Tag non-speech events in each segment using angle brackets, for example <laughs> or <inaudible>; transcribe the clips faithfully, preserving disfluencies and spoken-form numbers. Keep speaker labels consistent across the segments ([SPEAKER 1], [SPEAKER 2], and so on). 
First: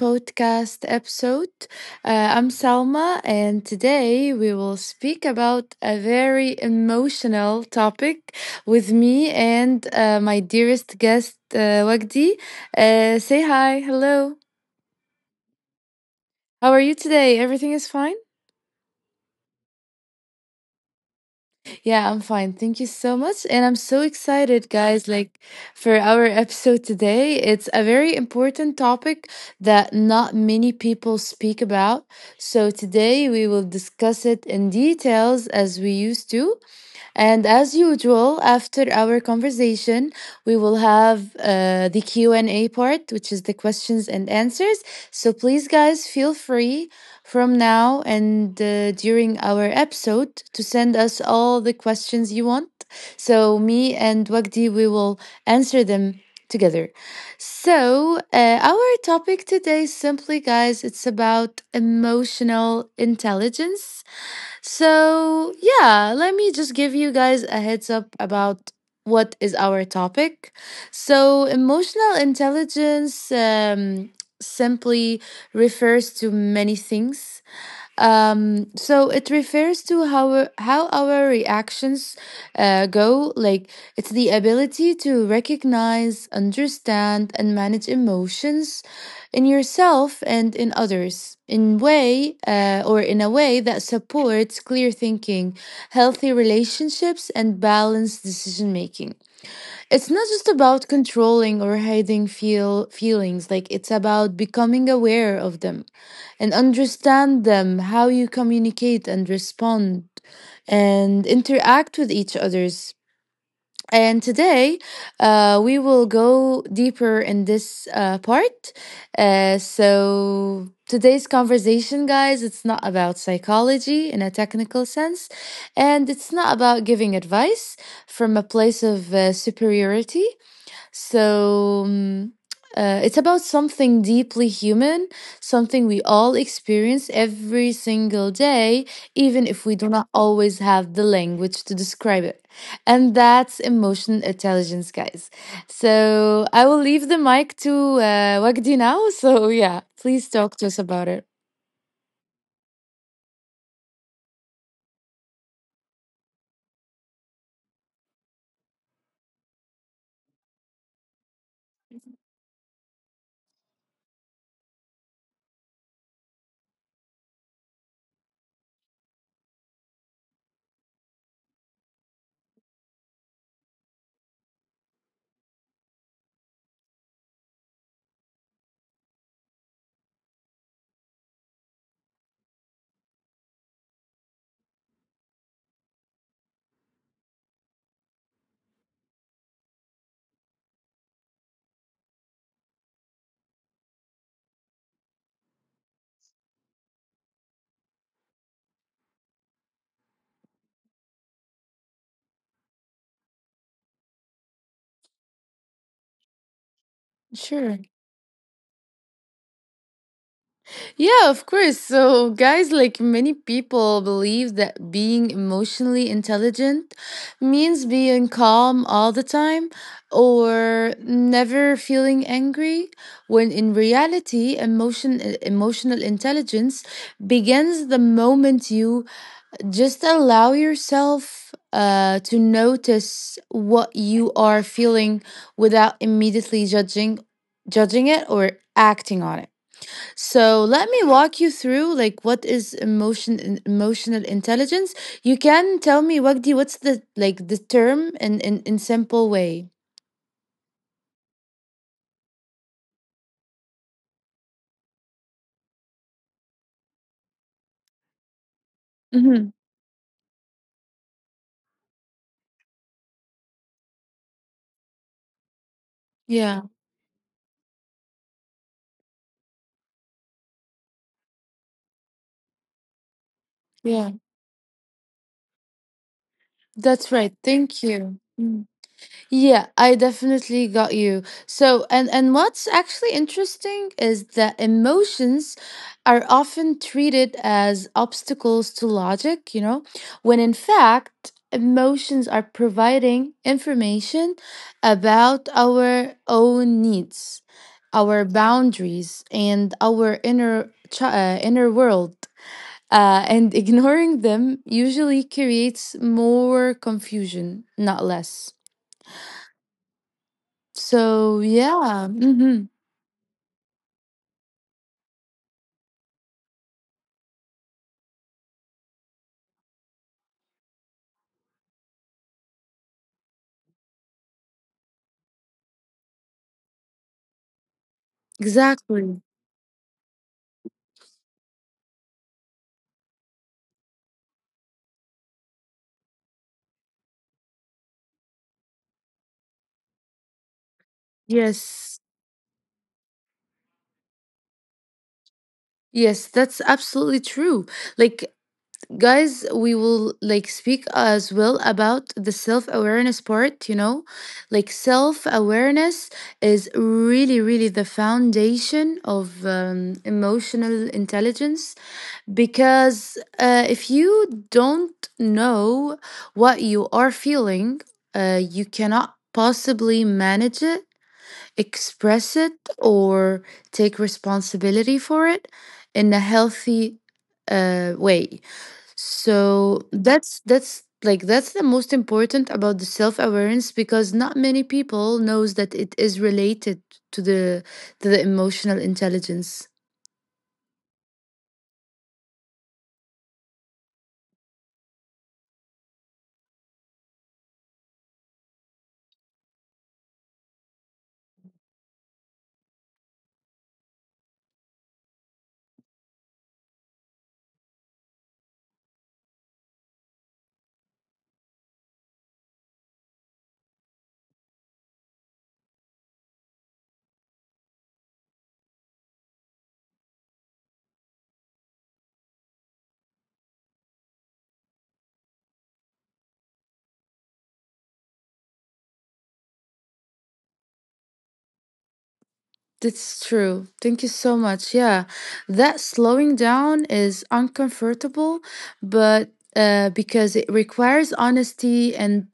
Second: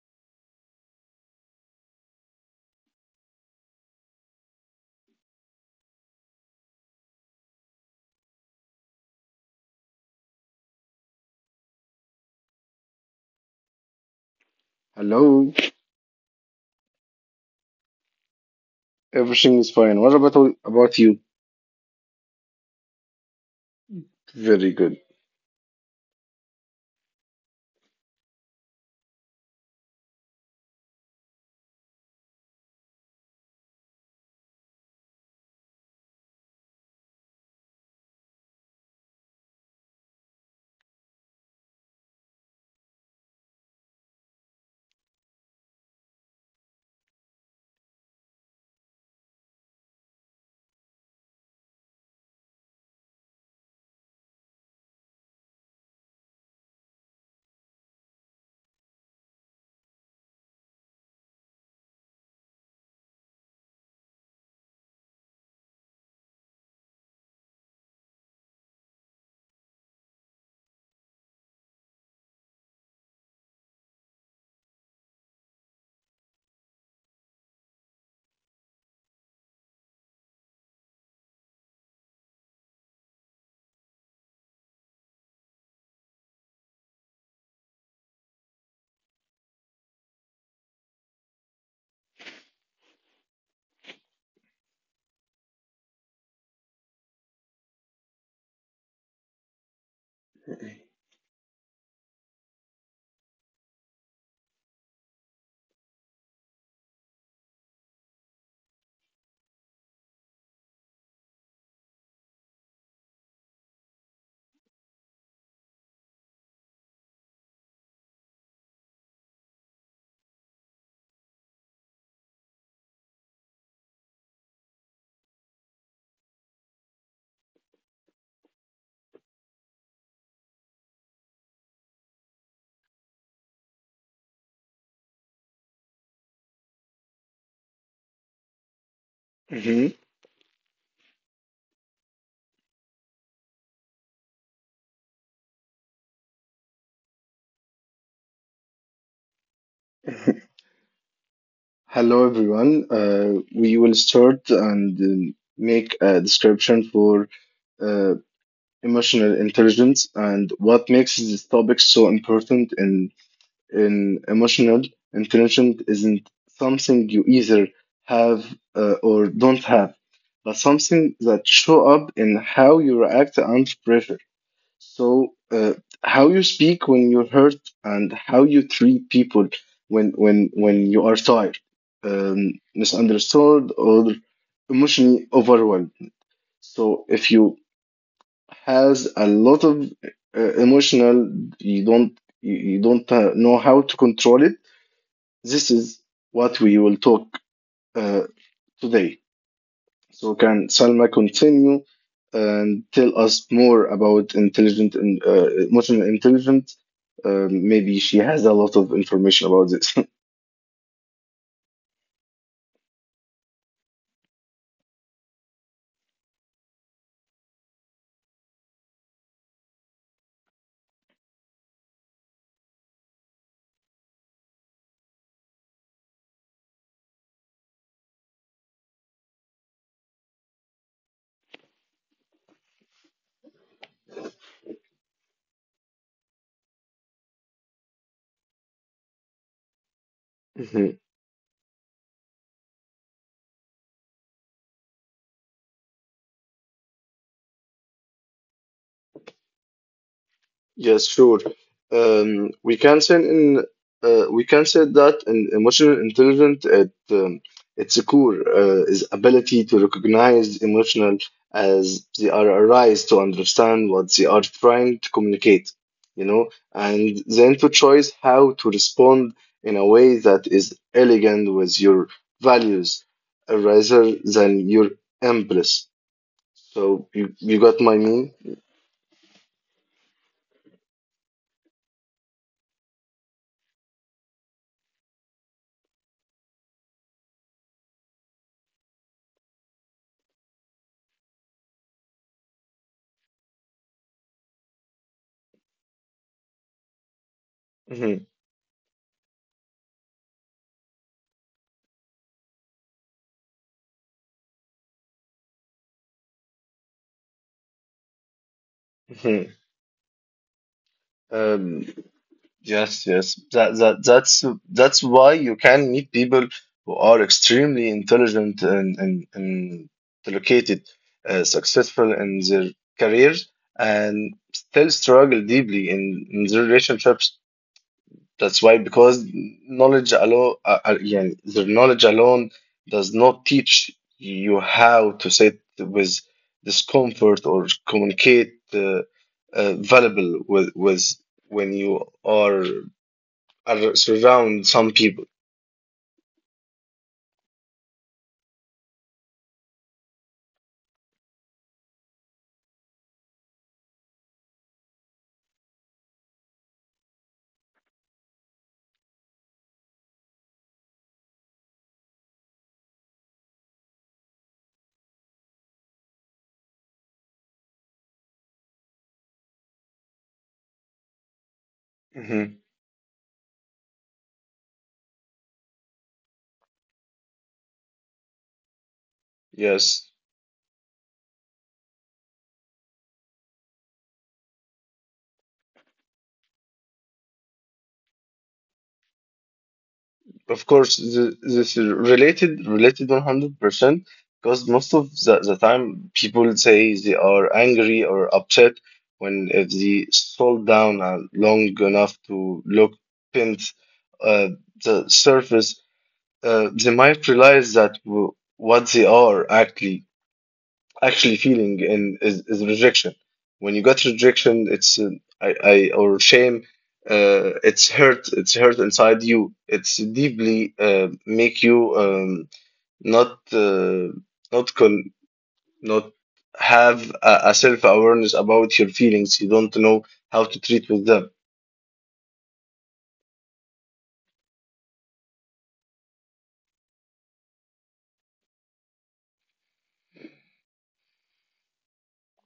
[SPEAKER 1] podcast episode. Uh, I'm Salma, and today we will speak about a very emotional topic with me and uh, my dearest guest, uh, Wagdi. Uh, say hi. Hello.
[SPEAKER 2] Hello,
[SPEAKER 1] How are you today? Everything is fine?
[SPEAKER 2] everything is fine. What about about you?
[SPEAKER 1] Yeah, I'm fine. Thank you so much. And I'm so
[SPEAKER 2] Very
[SPEAKER 1] excited,
[SPEAKER 2] good.
[SPEAKER 1] guys, like for our episode today. It's a very important topic that not many people speak about. So today we will discuss it in details as we used to. And as usual, after our conversation, we will have uh, the Q and A part, which is the questions and answers. So please, guys, feel free from now and uh, during our episode to send us all the questions you want. So me and Wagdi, we will answer them together. So uh, our topic today, simply, guys, it's about emotional intelligence. So, yeah, let me just give you guys a heads up about what is our topic. So, emotional intelligence um, simply refers to many things. Um, so it refers to how our- how our reactions uh, go. Like it's the ability to recognize, understand, and manage emotions in yourself and in others in way uh, or in a way that supports clear thinking, healthy relationships, and balanced decision making. It's not just about controlling or hiding feel feelings. Like it's about becoming aware of them and understand them, how you communicate and respond and interact with each others. And today, uh, we will go deeper in this uh, part. Uh, so, today's conversation, guys, it's not about psychology in a technical sense, and it's not about giving advice from a place of uh, superiority. So um, uh, it's about something deeply human, something we all experience every single day, even if we do
[SPEAKER 2] Mhm.
[SPEAKER 1] not always have the language to describe it. And that's emotional intelligence, guys. So I will leave the mic to uh, Wagdi now. <laughs> So yeah, please talk
[SPEAKER 2] <laughs>
[SPEAKER 1] to us about it.
[SPEAKER 2] Hello, everyone. Uh, we will start and um, make a description for uh, emotional intelligence and what makes this topic so important. In in emotional intelligence isn't something you either have uh, or don't have, but something that show up in how you react under pressure. So, uh, how you speak when you're hurt and how you treat people when when when you are tired, um, misunderstood or emotionally overwhelmed. So, if you has a lot of uh, emotional, you don't you, you don't uh, know how to control it. This is what we will talk uh, today. So can Salma continue and tell us more about intelligent and uh, emotional intelligence? Um,
[SPEAKER 1] Sure.
[SPEAKER 2] maybe she has a lot of information about this.
[SPEAKER 1] Yeah, of course. So, guys, like many people believe that being emotionally intelligent means being calm all the time or never feeling angry, when in reality, emotion e, emotional intelligence begins the moment you just allow yourself uh, to notice what you are feeling without immediately judging judging it or acting on it. So let
[SPEAKER 2] <laughs>
[SPEAKER 1] me walk you through like what is emotion in- emotional intelligence. You can tell me Wagdi what's the like the term in in, in simple way.
[SPEAKER 2] Yes, sure. Um, we can say in uh, we can say that in emotional intelligence, at um, its core uh, is
[SPEAKER 1] Hmm.
[SPEAKER 2] ability to recognize emotional as they are arise to understand what they are trying to communicate, you know,
[SPEAKER 1] Yeah,
[SPEAKER 2] and then to choose how to respond in a way that is elegant with your values uh, rather
[SPEAKER 1] yeah,
[SPEAKER 2] than your impulse. So
[SPEAKER 1] that's
[SPEAKER 2] you,
[SPEAKER 1] right.
[SPEAKER 2] you got
[SPEAKER 1] Thank
[SPEAKER 2] my
[SPEAKER 1] you.
[SPEAKER 2] meaning?
[SPEAKER 1] Mm. Yeah, I definitely got you. So, and and what's actually interesting is that emotions are often treated as obstacles to logic, you know, when in fact, emotions are providing information about our own needs,
[SPEAKER 2] hmm
[SPEAKER 1] our boundaries, and our inner chi- uh, inner world. Uh, and <laughs> ignoring them usually creates more confusion, not less.
[SPEAKER 2] hmm
[SPEAKER 1] So
[SPEAKER 2] Um,
[SPEAKER 1] yeah. Hmm.
[SPEAKER 2] Yes, yes. That that that's that's why you can meet people who are extremely intelligent and and, and located, uh, successful in their careers, and still struggle deeply in, in their relationships. That's why, because
[SPEAKER 1] Exactly.
[SPEAKER 2] knowledge alone, uh, uh, yeah, their knowledge alone does not teach you how to sit with discomfort or communicate uh, uh, valuable with with when you
[SPEAKER 1] Yes,
[SPEAKER 2] are are surround some people.
[SPEAKER 1] yes, that's absolutely true. Like, guys, we will like speak as well about the self awareness part, you know, like self awareness is really, really the foundation of um, emotional intelligence because uh, if you don't know what you are feeling, uh, you cannot possibly manage it express
[SPEAKER 2] hmm
[SPEAKER 1] it or take responsibility for it in a healthy uh, way, so
[SPEAKER 2] Yes,
[SPEAKER 1] that's that's like that's the most important about the self-awareness because not many people knows that it is related to the to the emotional intelligence.
[SPEAKER 2] of course, th- this is related related one hundred percent because most of the, the time people say they are angry or upset when if they scroll down uh, long enough to look pins uh, the surface, uh, they might realize that w- what they are actually actually feeling in is, is rejection. When you got rejection, it's uh, I, I or shame. Uh, it's hurt. It's hurt inside you. It's deeply uh, make you um, not uh, not con not have a, a self awareness about your feelings. You don't know how to treat with them.
[SPEAKER 1] That's true. Thank you so much. Yeah, that slowing down is uncomfortable, but uh, because it requires honesty and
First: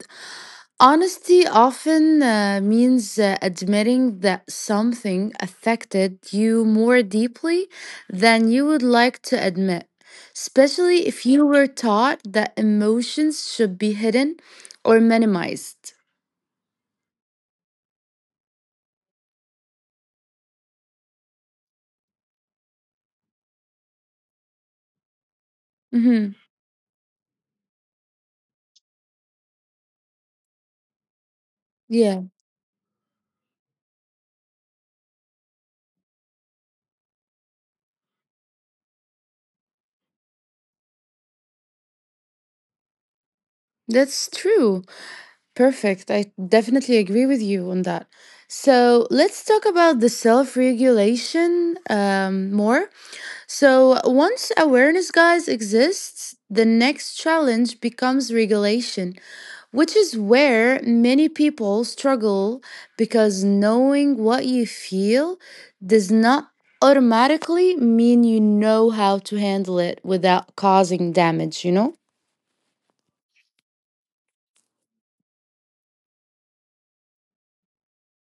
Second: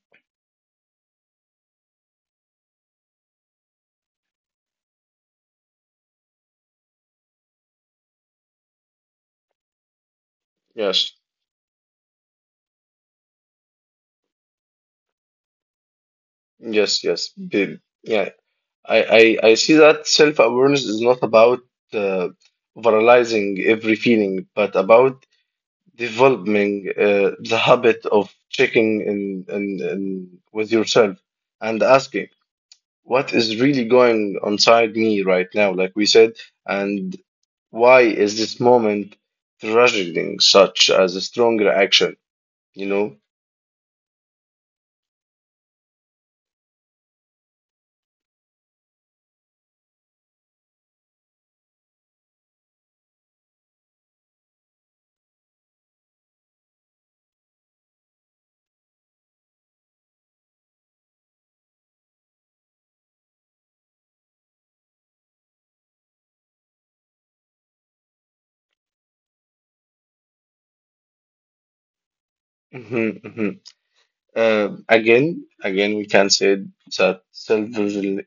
[SPEAKER 1] Honesty often uh, means uh, admitting that something affected you more deeply than you would like to admit, especially
[SPEAKER 2] Yes,
[SPEAKER 1] if you were taught that emotions should be hidden or minimized.
[SPEAKER 2] yes, yes. Be- Yeah, I I, I see that self awareness is not about uh, overanalyzing every feeling, but about
[SPEAKER 1] Hmm.
[SPEAKER 2] developing uh, the habit of checking in, in, in with yourself and
[SPEAKER 1] Yeah,
[SPEAKER 2] asking what is really going on inside me right now, like we said, and why is this moment triggering such as a stronger action, you know?
[SPEAKER 1] that's true. Perfect. I definitely agree with you on that. So let's talk about the self regulation um, more. So, once awareness, guys, exists, the next challenge becomes regulation, which is where many people struggle because knowing what you feel does not automatically mean you know how to handle it without causing damage, you know?
[SPEAKER 2] Mhm, mhm. Uh, again, again, we can say that self-regulation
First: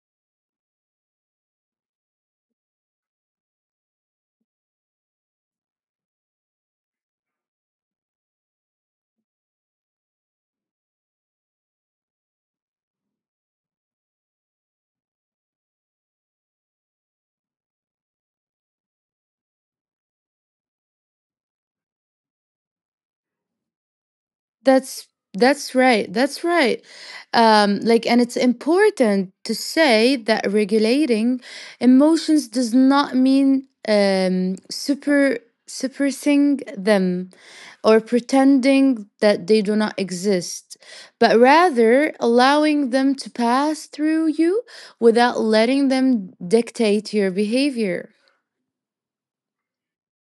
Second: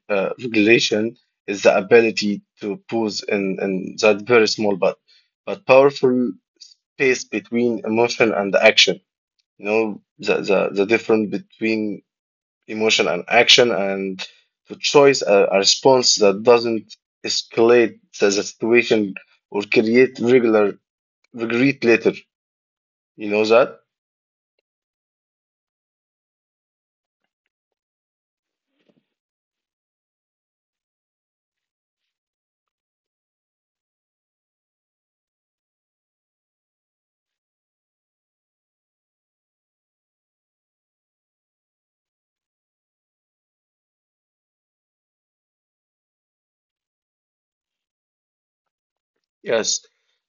[SPEAKER 2] is the ability to pause in, in that very small but but powerful space between emotion and action. You know, the, the, the difference between emotion and action and to choose a, a response that doesn't escalate the, the situation or create regular regret later. You know that?
[SPEAKER 1] That's that's right. That's right. Um, like, and it's important to say that regulating emotions does not mean um, super suppressing them or pretending that they do not exist, but rather allowing them to pass through you without letting them dictate your behavior.
[SPEAKER 2] Yes.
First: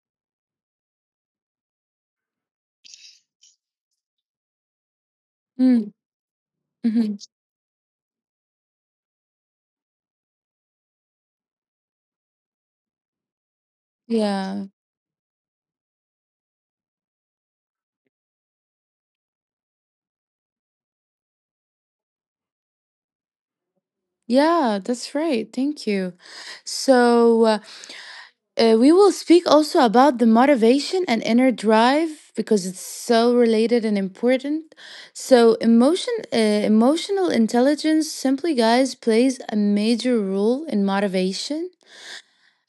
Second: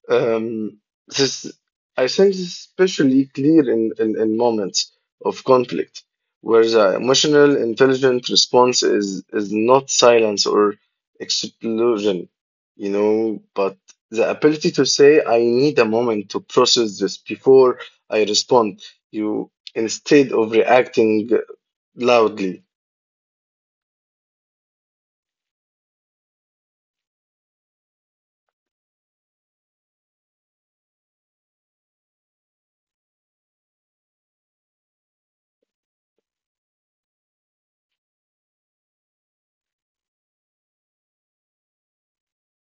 [SPEAKER 2] Um, this, I think this is especially clear in, in, in moments of
[SPEAKER 1] Mm,
[SPEAKER 2] conflict where the
[SPEAKER 1] mhm.
[SPEAKER 2] emotional intelligent response is, is not silence or explosion, you know, but the
[SPEAKER 1] Yeah.
[SPEAKER 2] ability to say, I need a moment to process this before I respond, you instead of reacting loudly.
[SPEAKER 1] Yeah, that's right. Thank you. So. uh, Uh, we will speak also about the motivation and inner drive because it's so related and important. So, emotion, uh, emotional intelligence, simply guys, plays a major role in motivation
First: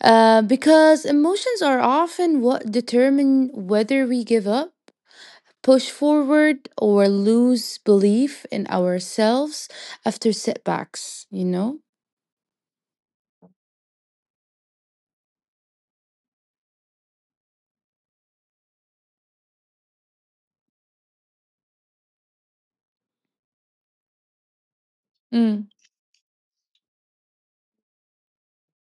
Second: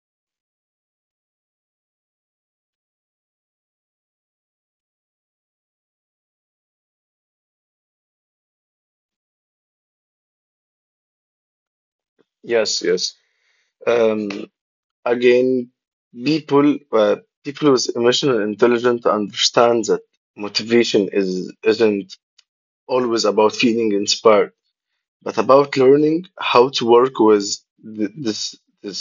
[SPEAKER 1] uh, because emotions are often what determine whether we give up, push forward, or lose belief in ourselves after setbacks. You know.
[SPEAKER 2] Yes, yes. Um, Again, people uh, People with emotional intelligence understand that motivation is isn't always about feeling inspired, but
[SPEAKER 1] Mm,
[SPEAKER 2] about learning how to work with th- this this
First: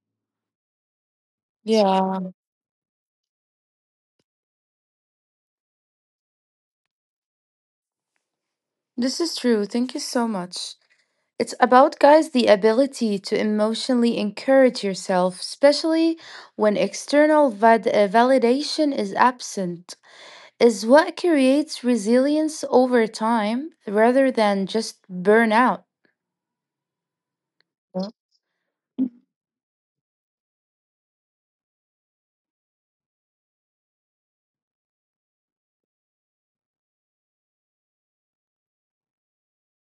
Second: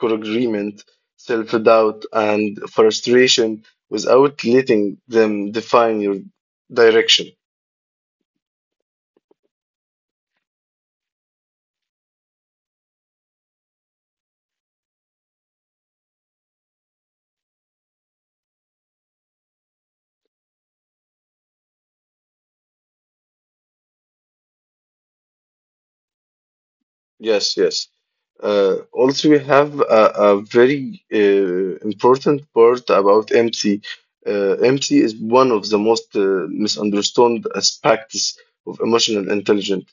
[SPEAKER 2] disagreement, self doubt,
[SPEAKER 1] yeah,
[SPEAKER 2] and frustration without letting them define your direction.
[SPEAKER 1] this is true. Thank you so much. It's about, guys, the ability to emotionally encourage yourself, especially when external vad- uh, validation is absent, is what creates resilience over time rather than just burnout.
[SPEAKER 2] Yes, yes. Uh, also, we have a, a very uh, important part about M C. Uh, M C is one of the most uh, misunderstood aspects of emotional intelligence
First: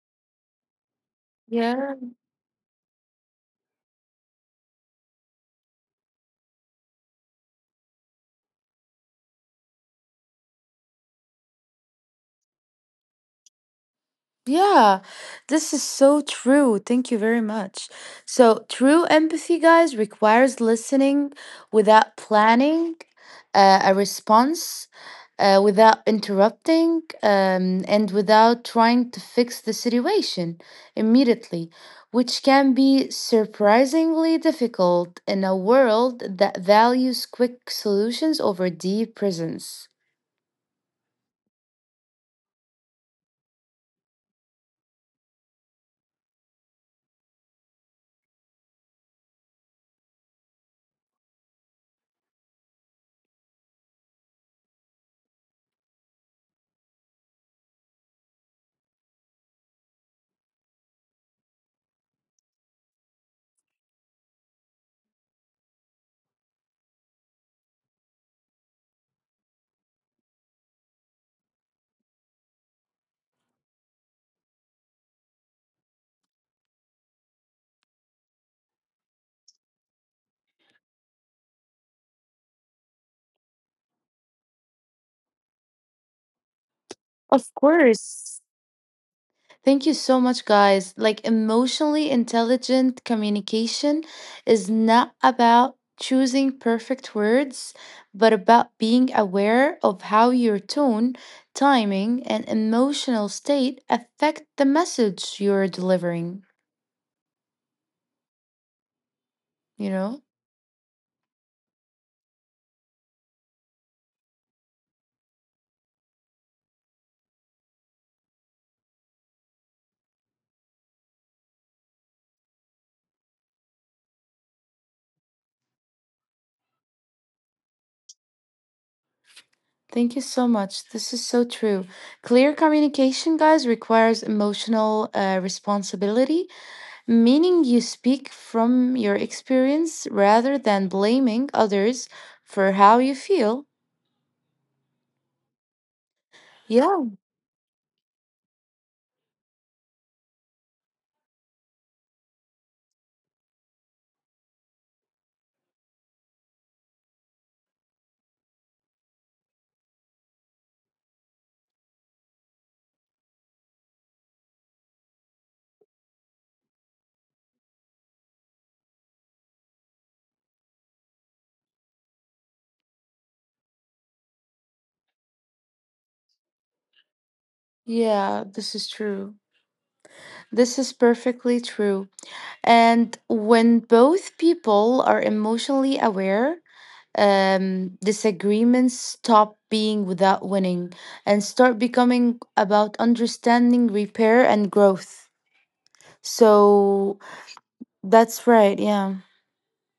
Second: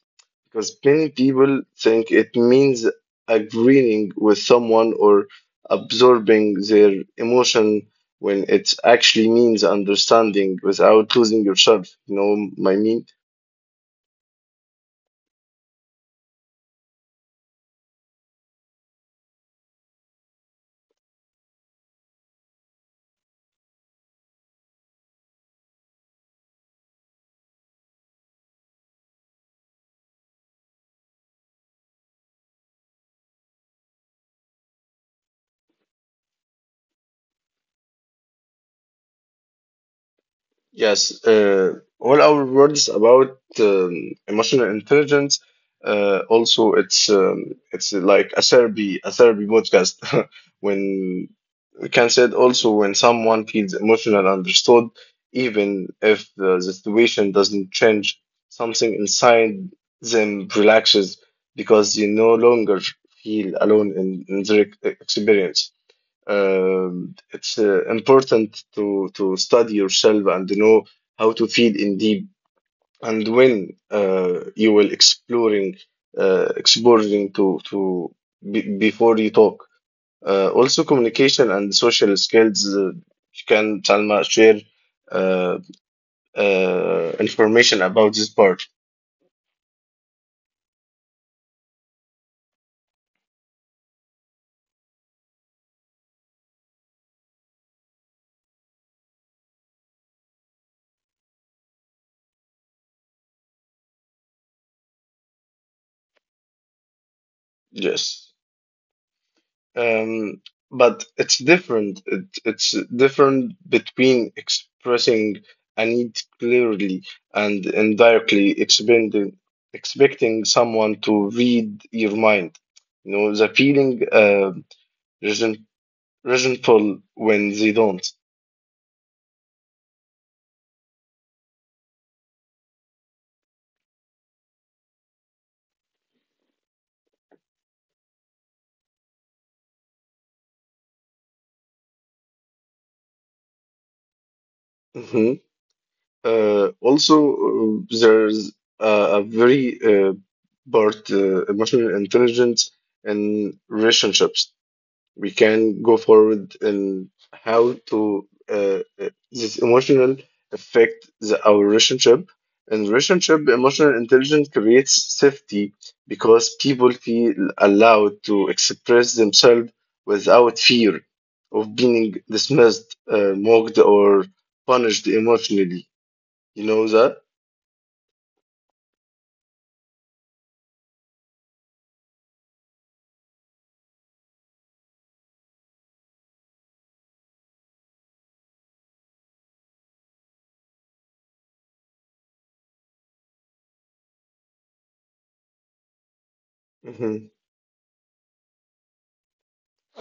[SPEAKER 2] because many people
[SPEAKER 1] Yeah.
[SPEAKER 2] think it means agreeing with someone or absorbing their emotion when it actually means understanding without losing yourself. You know, my mean.
[SPEAKER 1] Yeah, this is so true. Thank you very much. So, true empathy, guys, requires listening without planning uh, a response, uh, without interrupting, um, and without trying to fix the situation immediately, which can be surprisingly difficult in a world that values quick solutions over deep presence.
[SPEAKER 2] Yes, uh, all our words about um, emotional intelligence. Uh, also, it's um, it's like a therapy, a therapy podcast. <laughs> When we can say it also when someone feels emotional understood, even if the, situation doesn't change, something inside them relaxes because you no longer feel alone in, in their experience. Um, it's uh, important to to study yourself and know how to feed in deep and when uh, you will exploring uh, exploring to to be, before you talk. Uh, also, communication and social skills. Uh, can Salma share uh, uh,
[SPEAKER 1] Of
[SPEAKER 2] information about this
[SPEAKER 1] course.
[SPEAKER 2] part?
[SPEAKER 1] Thank you so much, guys. Like, emotionally intelligent communication is not about choosing perfect words, but about being aware of how your tone, timing, and emotional state affect the message you're delivering,
[SPEAKER 2] Yes.
[SPEAKER 1] you know?
[SPEAKER 2] Um, but it's different. It, it's different between expressing a need clearly and indirectly expending, expecting someone to read your mind. You know, the feeling uh, resent, resentful when they don't.
[SPEAKER 1] Thank you so much. This is so true. Clear communication, guys, requires emotional uh, responsibility meaning you speak from your experience rather than blaming others for how you feel.
[SPEAKER 2] hmm Uh,
[SPEAKER 1] Yeah,
[SPEAKER 2] also, uh, there's a, a very uh, part uh, emotional intelligence in relationships we can go forward in how to uh, uh, this emotional affect the, our relationship. In relationship, emotional intelligence creates safety because people feel allowed to express themselves without fear of being dismissed, uh, mocked, or punished emotionally. You know that?
[SPEAKER 1] yeah, this is true. This is perfectly true. And when both people are emotionally aware, um, disagreements stop being without winning and start becoming about understanding, repair, and growth.
[SPEAKER 2] hmm
[SPEAKER 1] So that's right. Yeah.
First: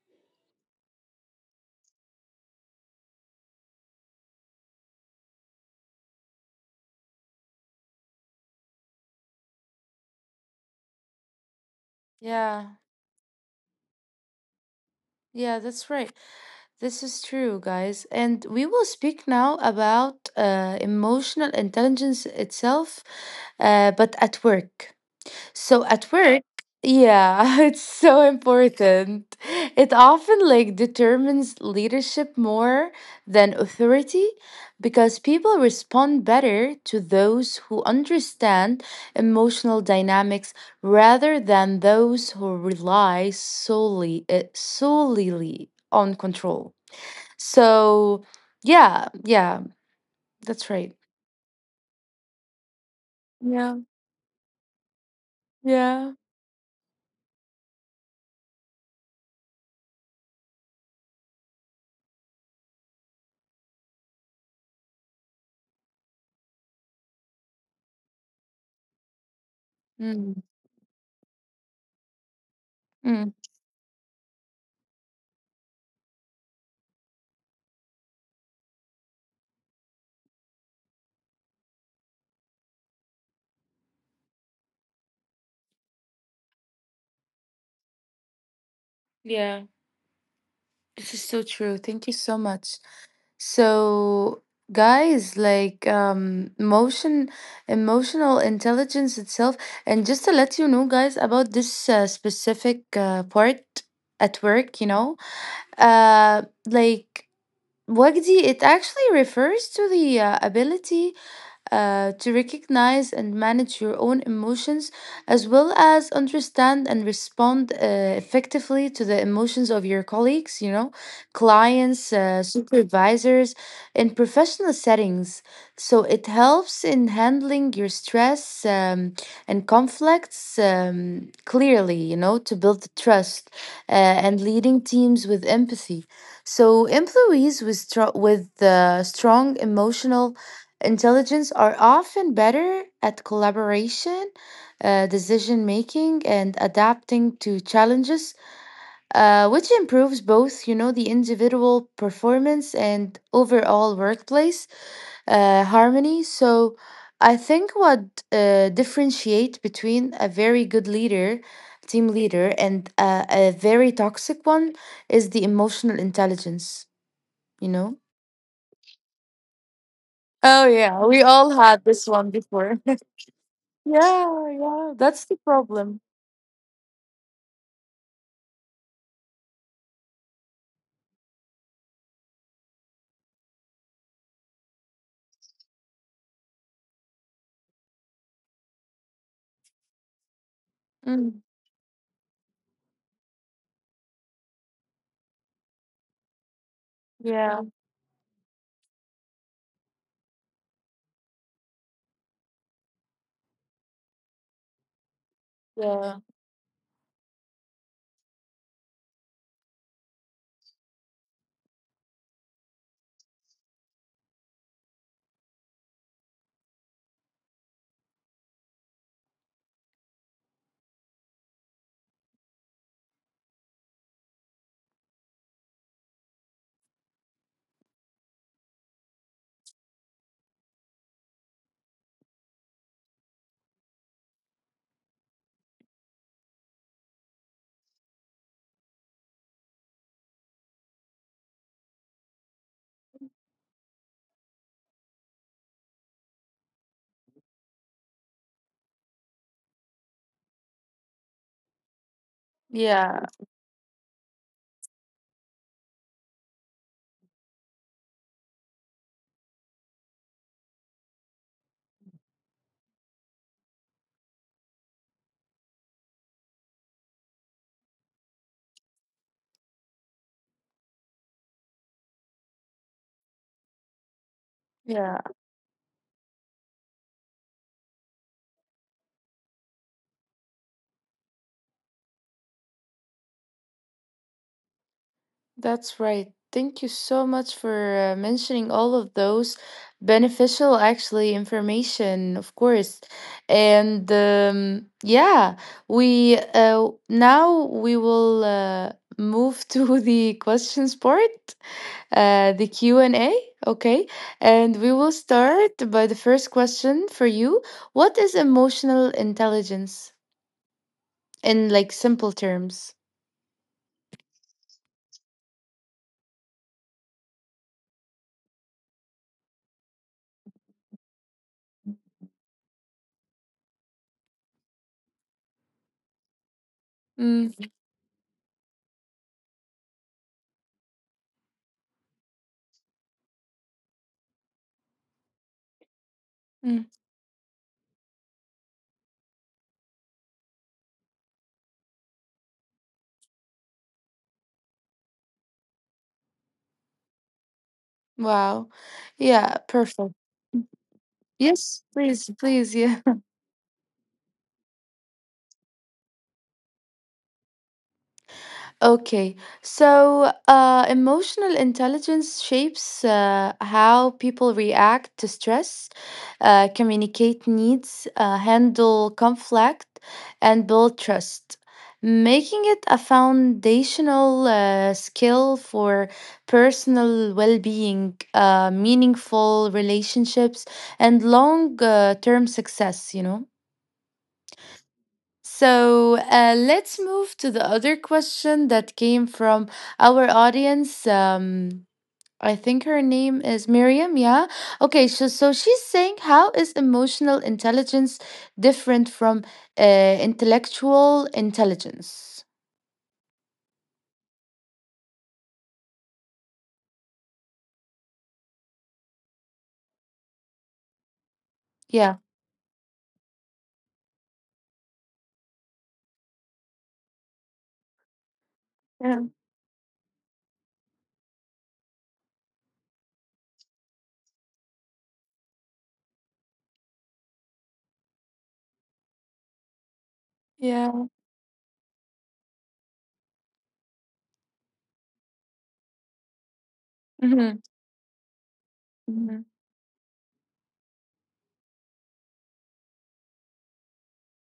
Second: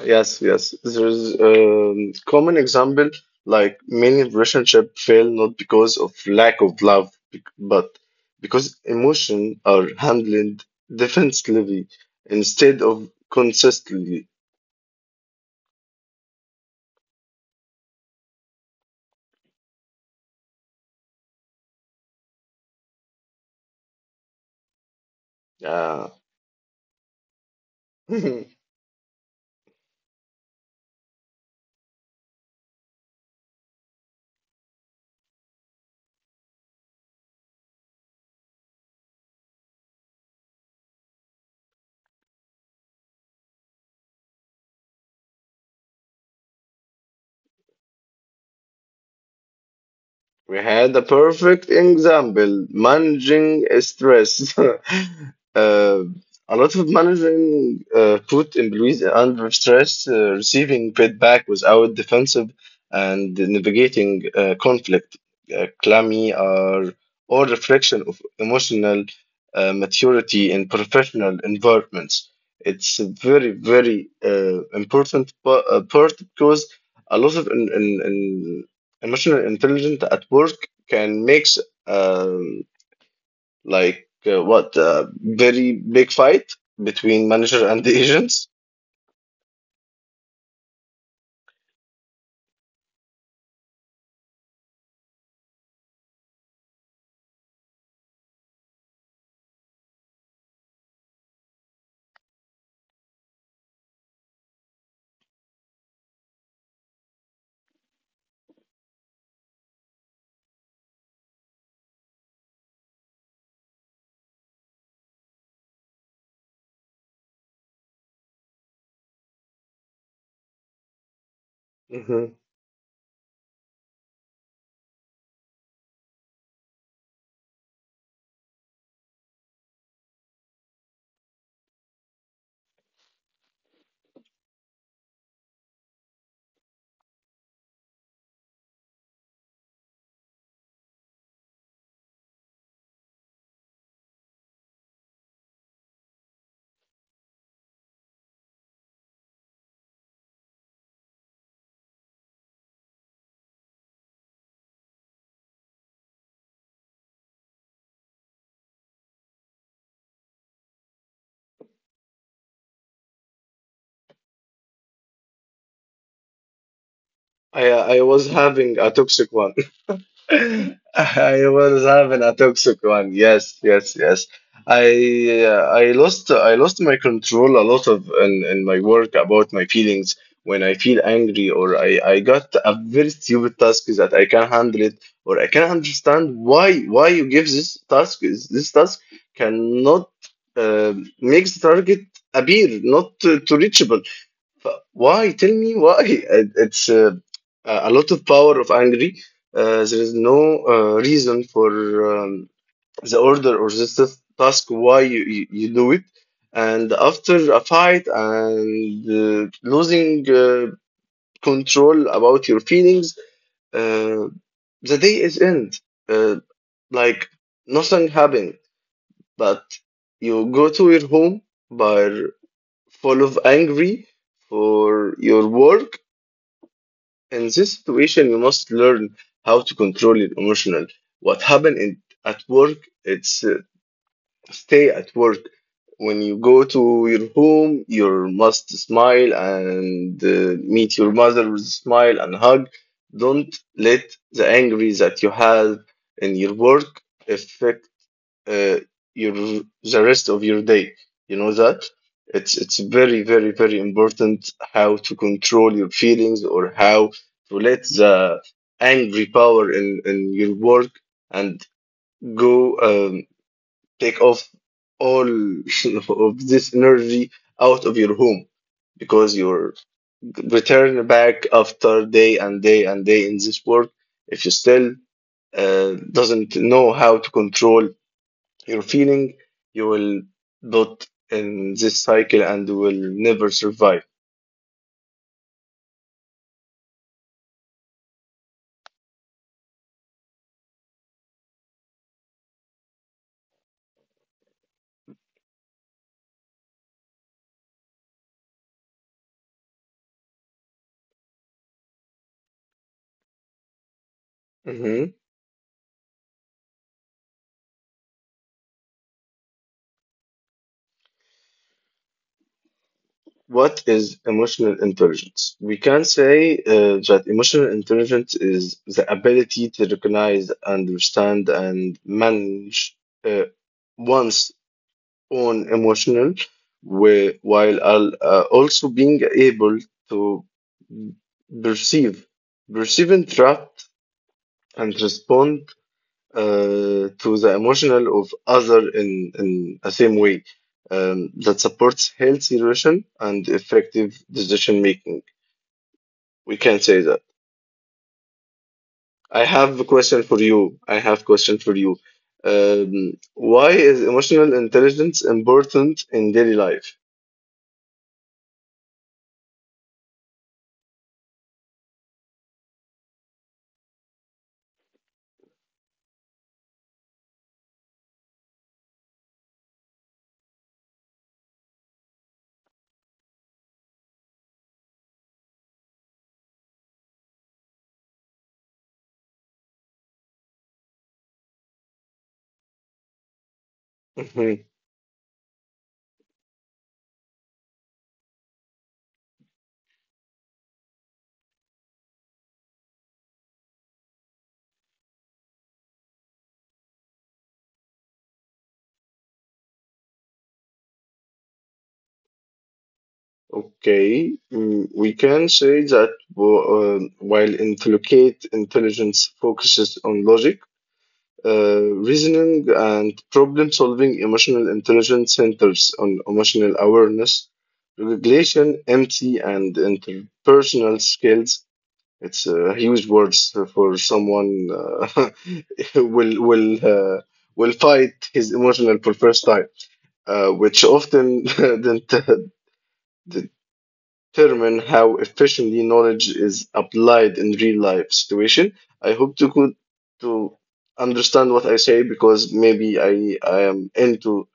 [SPEAKER 2] Yes, yes. There's a common example like many relationship fail not because of lack of love, bec- but because emotion are handled defensively
[SPEAKER 1] Yeah.
[SPEAKER 2] instead of consistently.
[SPEAKER 1] Yeah, that's right. This is true, guys. And we will speak now about uh, emotional intelligence itself, uh, but at work. So
[SPEAKER 2] Yeah.
[SPEAKER 1] at work, yeah, <laughs> it's so
[SPEAKER 2] <laughs>
[SPEAKER 1] important. It often like determines leadership more than authority because people respond better to those who understand emotional dynamics rather than those who rely solely uh, solely on control. So yeah, yeah,
[SPEAKER 2] We
[SPEAKER 1] that's right.
[SPEAKER 2] had a perfect example managing
[SPEAKER 1] Yeah,
[SPEAKER 2] stress. <laughs> Uh,
[SPEAKER 1] yeah.
[SPEAKER 2] a lot of managing uh, put employees under stress, uh, receiving feedback without defensive and navigating uh, conflict. Uh, clammy are all reflection of emotional uh,
[SPEAKER 1] Mm,
[SPEAKER 2] maturity in professional environments. It's a
[SPEAKER 1] mm,
[SPEAKER 2] very, very uh, important pa- uh, part because a lot of in, in, emotional intelligence at work can makes um, like uh, what uh, very big fight between manager and the <laughs> agents.
[SPEAKER 1] yeah, this is so true. Thank you so much. So guys, like um emotion emotional intelligence itself and just to let you know guys about this uh, specific uh, part at work, you know. Uh like Wagdi, it actually refers to the uh, ability uh, to recognize and manage your own emotions, as well as understand and respond uh, effectively to the emotions of your colleagues, you know, clients,
[SPEAKER 2] Mhm.
[SPEAKER 1] uh, supervisors, in professional settings. So it helps in handling your stress um, and conflicts um, clearly, you know, to build trust uh, and leading teams with empathy. So employees with stro- with uh, strong emotional intelligence are often better at collaboration, uh, decision making, and adapting to challenges, uh, which improves both, you know, the individual performance and overall workplace uh, harmony. So I think what uh, differentiate between a very good leader, team leader, and uh, a very toxic one is the emotional intelligence, you
[SPEAKER 2] I
[SPEAKER 1] know?
[SPEAKER 2] I was having a toxic one. <laughs>
[SPEAKER 1] Oh, yeah, we
[SPEAKER 2] I
[SPEAKER 1] all
[SPEAKER 2] was
[SPEAKER 1] had this
[SPEAKER 2] having
[SPEAKER 1] one
[SPEAKER 2] a
[SPEAKER 1] before.
[SPEAKER 2] toxic one. Yes, yes, yes.
[SPEAKER 1] Yeah, yeah, that's the
[SPEAKER 2] I uh, I
[SPEAKER 1] problem.
[SPEAKER 2] lost I lost my control a lot of in, in my work about my feelings when I feel angry or I, I got a very stupid task that I can't handle it or I can't understand why why you give this task this task cannot uh,
[SPEAKER 1] Mm,
[SPEAKER 2] makes the target appear not to, to reachable but why? Tell me why. It- It's uh,
[SPEAKER 1] yeah,
[SPEAKER 2] a a lot of power of angry. Uh, there is no uh, reason for um, the order or the tas- task why you, you, you do it.
[SPEAKER 1] yeah,
[SPEAKER 2] And after a fight and uh, losing uh, control about your feelings, uh, the day is end. Uh, like nothing happened, but you go to your home by full of angry for your work. In this situation, you must learn how to control your emotional. What happened in, at work, it's uh, stay at work. When you go to your home, you must smile and uh, meet your mother with a smile and hug. Don't let the angry that you have in your work affect uh, your the rest of your day. You know that it's it's very
[SPEAKER 1] yeah,
[SPEAKER 2] very very important how to control your feelings or how to let the angry power in in your work and go um, take off all <laughs> of this energy out of your home because you're return back after day and day and day in this work if you still
[SPEAKER 1] yeah,
[SPEAKER 2] uh, doesn't know how to control your feeling, you will build in this cycle and will never survive.
[SPEAKER 1] that's right. Thank you so much for uh, mentioning all of those beneficial, actually, information, of course. And um, yeah, we uh, now we will uh, move to <laughs> the questions part. uh, the Q and A, okay? And we will
[SPEAKER 2] Mhm.
[SPEAKER 1] start by the first question for you. What is emotional intelligence in like simple terms?
[SPEAKER 2] What is emotional intelligence? We can say uh, that emotional intelligence is the ability to recognize, understand, and manage uh, one's own emotional whi-
[SPEAKER 1] Mm,
[SPEAKER 2] while al- uh, also being able to perceive, perceive and trapped and respond
[SPEAKER 1] mm,
[SPEAKER 2] uh, to the emotional of other in in a same way um, that supports healthy relation and effective decision making. We can say that.
[SPEAKER 1] wow.
[SPEAKER 2] I
[SPEAKER 1] Yeah,
[SPEAKER 2] have a
[SPEAKER 1] perfect.
[SPEAKER 2] question for you. I have question for
[SPEAKER 1] Yes,
[SPEAKER 2] you.
[SPEAKER 1] please, please. Yeah.
[SPEAKER 2] Um, why is emotional intelligence important in daily life?
[SPEAKER 1] Okay, so uh, emotional intelligence shapes uh, how people react to stress, uh, communicate needs, uh, handle conflict, and build trust, making it a foundational uh, skill for personal well being, uh, meaningful relationships, and long uh, term success, you know?
[SPEAKER 2] Mhm.
[SPEAKER 1] So uh, let's move to the other question that came from our audience. Um, I think her name is Miriam. Yeah. Okay. So, so she's saying, how is emotional intelligence different from uh, intellectual intelligence?
[SPEAKER 2] Okay, mm, we can say that w- um, while intelligent intelligence focuses on logic, uh,
[SPEAKER 1] Yeah.
[SPEAKER 2] reasoning and problem solving emotional intelligence centers on emotional awareness, regulation,
[SPEAKER 1] Yeah.
[SPEAKER 2] empathy, and interpersonal skills. It's uh, huge words for someone uh, <laughs> will will uh, will fight his emotional for first time, uh, which
[SPEAKER 1] Yeah.
[SPEAKER 2] often <laughs> didn't uh, determine how efficiently knowledge is applied in
[SPEAKER 1] Hmm.
[SPEAKER 2] real life situation. I hope to
[SPEAKER 1] Hmm.
[SPEAKER 2] could to understand what I say because maybe I I am into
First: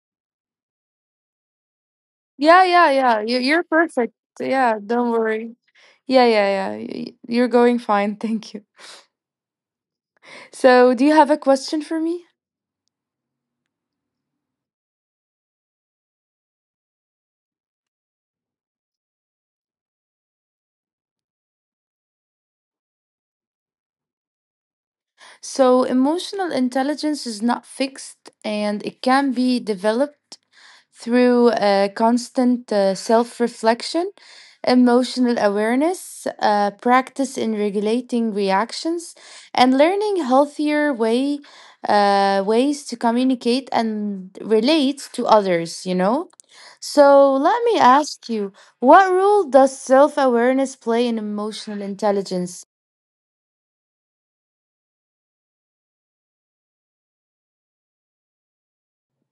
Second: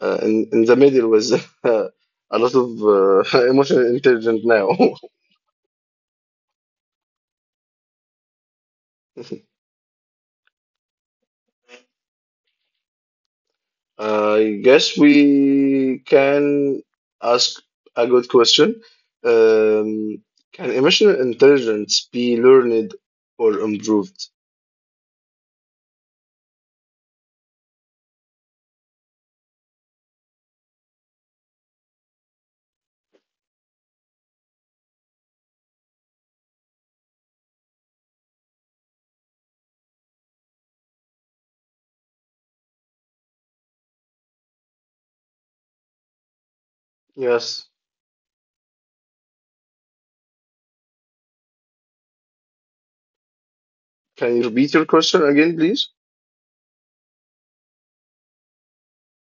[SPEAKER 2] uh, in in the middle with <laughs> uh, a lot
[SPEAKER 1] Yeah.
[SPEAKER 2] of
[SPEAKER 1] Yeah. Yeah. You,
[SPEAKER 2] uh, <laughs>
[SPEAKER 1] you're.
[SPEAKER 2] emotional intelligence now.
[SPEAKER 1] Yeah. Yeah. Yeah. Yeah. y- You're going fine. <laughs> Thank you.
[SPEAKER 2] <laughs>
[SPEAKER 1] So, do you have a question for me?
[SPEAKER 2] I guess we can ask a good question. Um, can emotional intelligence be learned or improved?
[SPEAKER 1] So, emotional intelligence is not fixed and it can be developed through uh, constant uh, self reflection, emotional awareness, uh, practice in regulating reactions, and learning healthier way, uh, ways to communicate and relate to others, you know? So, let
[SPEAKER 2] Yes.
[SPEAKER 1] me ask you what role does self awareness play in emotional intelligence?
[SPEAKER 2] Can you repeat your question again, please?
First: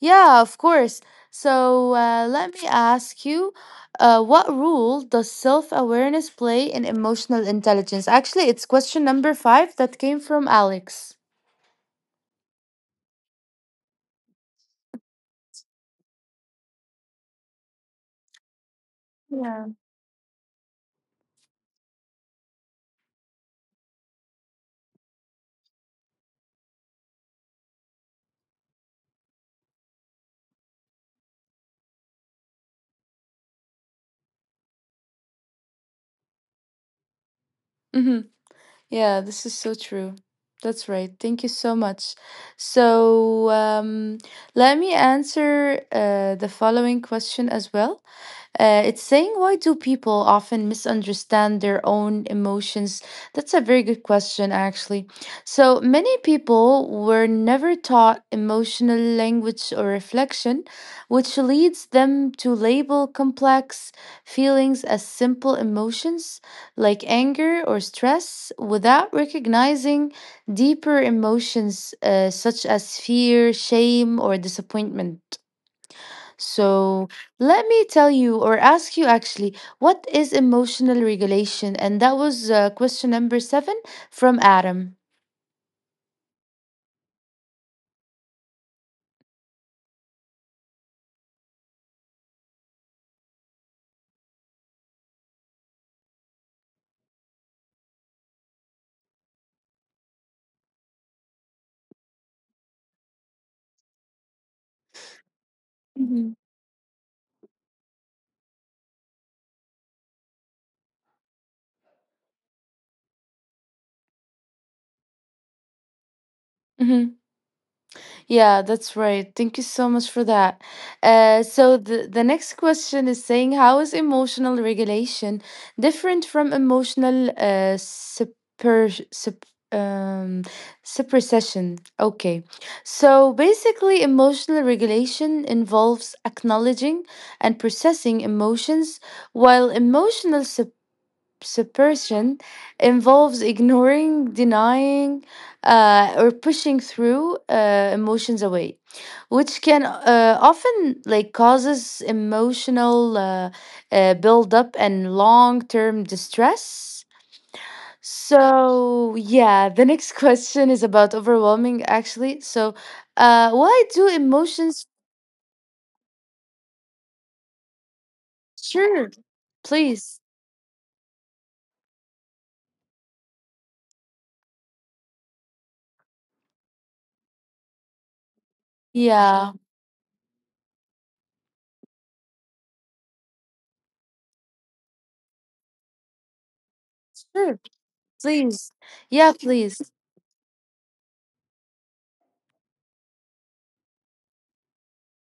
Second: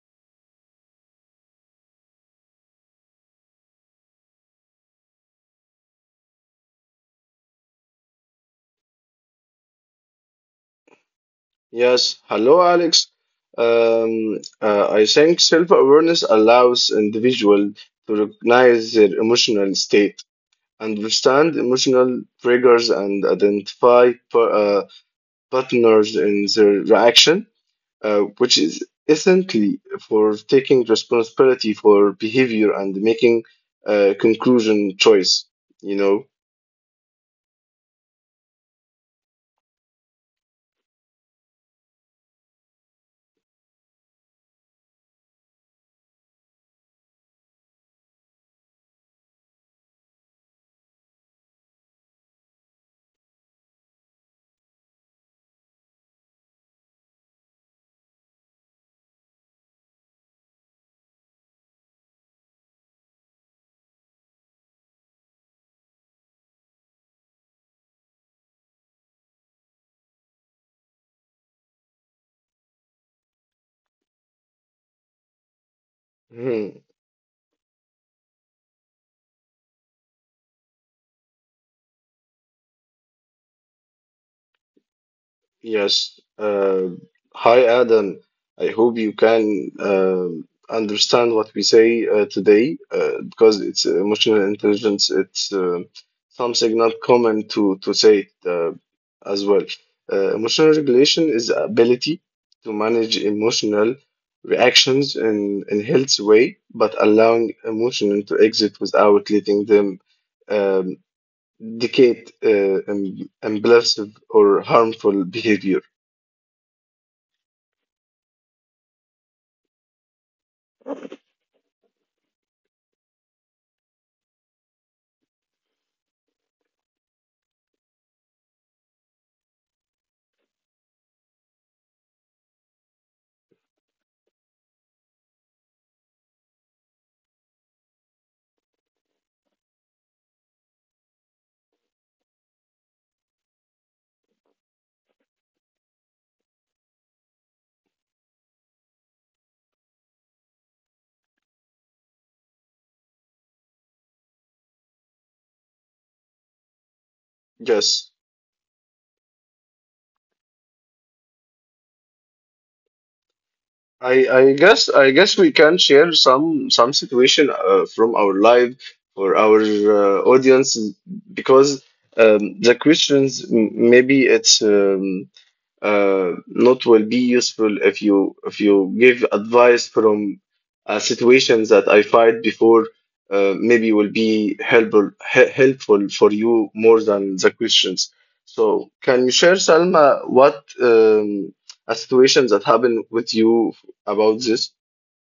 [SPEAKER 1] Yeah, of course. So uh, let me ask you, uh, what role does self-awareness play in emotional intelligence? Actually, it's question number five that came from Alex.
[SPEAKER 2] Yes, hello Alex. Um, uh, I think self-awareness allows individual to recognize their
[SPEAKER 1] Yeah.
[SPEAKER 2] emotional state, understand emotional triggers, and identify pa- uh, partners in their reaction, uh, which is essentially for taking responsibility for behavior and making a conclusion choice, you know.
[SPEAKER 1] Mm-hmm. Yeah, this is so true. That's right. Thank you so much. So um, let me answer uh, the following question as well. Uh, it's saying, why do people often misunderstand their own emotions? That's a very good question, actually. So, many people were never taught emotional language or reflection, which leads them to label complex feelings as simple emotions like anger or stress without recognizing deeper emotions uh, such as fear, shame, or disappointment.
[SPEAKER 2] Mm-hmm.
[SPEAKER 1] So let me tell you, or ask you actually, what is emotional regulation? And that was uh, question number seven from Adam.
[SPEAKER 2] Yes. Uh, hi, Adam. I hope you can um understand what we say uh, today uh, because it's emotional intelligence. It's uh, something not common to to say it, uh, as well. Uh, emotional regulation is the ability to manage emotional reactions in in healthy
[SPEAKER 1] Mhm.
[SPEAKER 2] way, but allowing emotion to exit without letting them um, dictate uh, um, impulsive or harmful behavior.
[SPEAKER 1] Mhm. Yeah, that's right. Thank you so much for that. Uh, so, the, the next question is saying, how is emotional regulation different from emotional uh, super, sup um, suppression? Okay. So basically, emotional regulation involves acknowledging and processing emotions, while emotional suppression involves ignoring, denying, uh, or pushing through uh, emotions away, which can uh, often like causes emotional uh, uh, buildup and long-term distress.
[SPEAKER 2] Yes,
[SPEAKER 1] So yeah, <laughs> the next question is about overwhelming actually. So, uh, why do
[SPEAKER 2] I I guess
[SPEAKER 1] emotions?
[SPEAKER 2] I guess we can share some some situation uh, from our life
[SPEAKER 1] Sure,
[SPEAKER 2] for our uh,
[SPEAKER 1] please.
[SPEAKER 2] audience because um, the questions m- maybe it's um, uh, not will be useful if you if you give
[SPEAKER 1] Yeah,
[SPEAKER 2] advice from uh, situations that I fight before. Uh, maybe will be helpful he- helpful for you more than the
[SPEAKER 1] sure,
[SPEAKER 2] questions.
[SPEAKER 1] please.
[SPEAKER 2] So, can you
[SPEAKER 1] Yeah,
[SPEAKER 2] share,
[SPEAKER 1] please.
[SPEAKER 2] Salma, what um, a situation that happened with you about this?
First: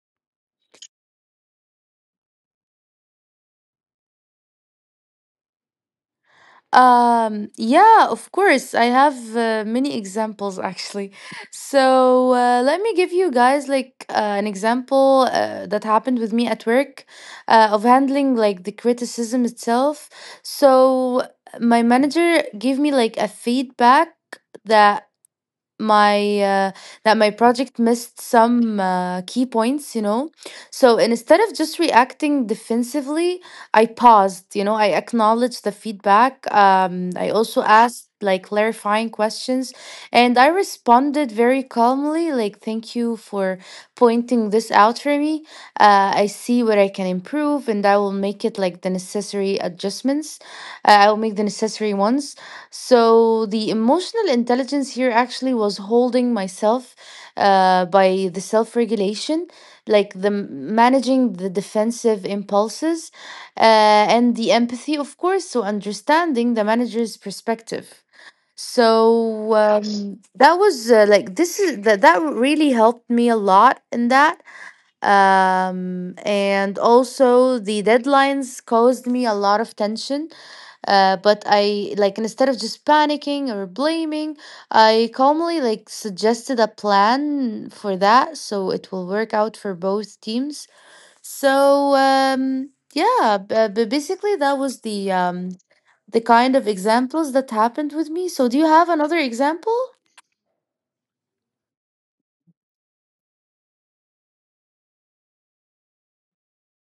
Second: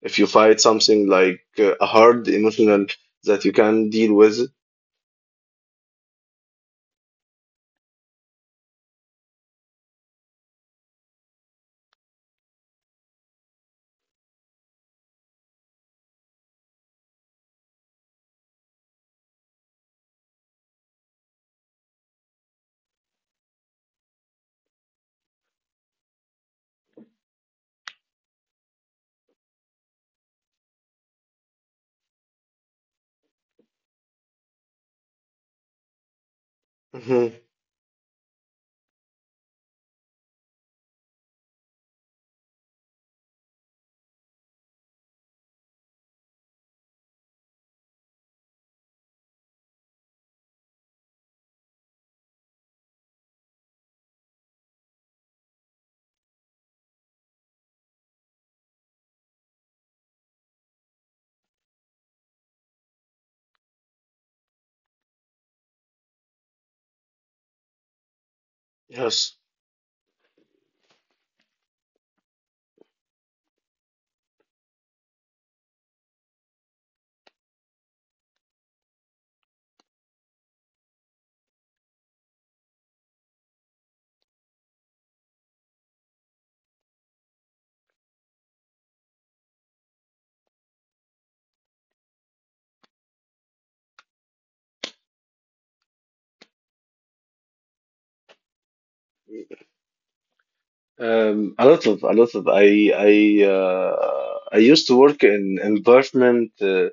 [SPEAKER 2] If you fight something like uh, a hard emotional that you can deal with.
[SPEAKER 1] Um, yeah, of course. I have uh, many examples actually. So uh, let me give you guys like uh, an example uh, that happened with me at work uh, of handling like the criticism itself. So my manager gave me like a feedback that my uh, that my project missed some uh, key points, you know, so instead of just reacting defensively, I paused, you know, I acknowledged the feedback, um, I
[SPEAKER 2] Mhm.
[SPEAKER 1] also asked like clarifying questions, and I responded very calmly like, thank you for pointing this out for me, uh, I see where I can improve and I will make it like the necessary adjustments, uh, I will make the necessary ones. So the emotional intelligence here actually was holding myself uh, by the self regulation, like the m- managing the defensive impulses, uh, and the empathy, of course, so understanding the manager's perspective.
[SPEAKER 2] Yes.
[SPEAKER 1] So um, that was uh, like this is that that really helped me a lot in that. Um, and also the deadlines caused me a lot of tension, uh, but I, like, instead of just panicking or blaming, I calmly like suggested a plan for that so it will work out for both teams. So um, yeah, but basically that was the um, the kind of examples that happened with me. So do you have another example?
[SPEAKER 2] Um, a lot of a lot of I I uh, I used to work in environment uh,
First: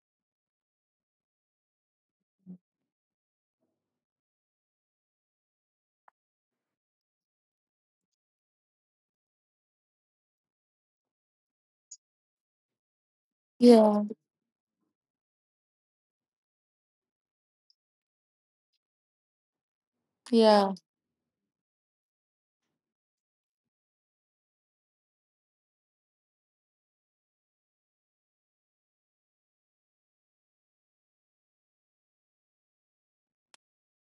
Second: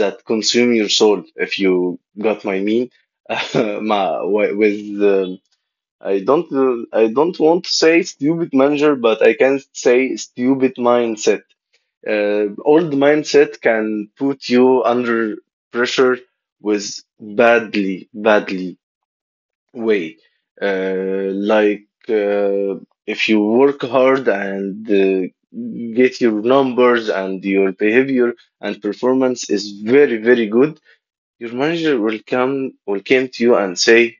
[SPEAKER 2] that consume your soul if you got my mean <laughs> Uh, ma wi- with um, I don't uh, I don't want to say stupid manager, but I can say stupid mindset, uh, old mindset can
[SPEAKER 1] Yeah,
[SPEAKER 2] put you under pressure with badly badly way.
[SPEAKER 1] yeah,
[SPEAKER 2] Uh, like, uh, if you work hard and uh, get your numbers and your behavior and performance is very very good, your manager will come will come to you and say,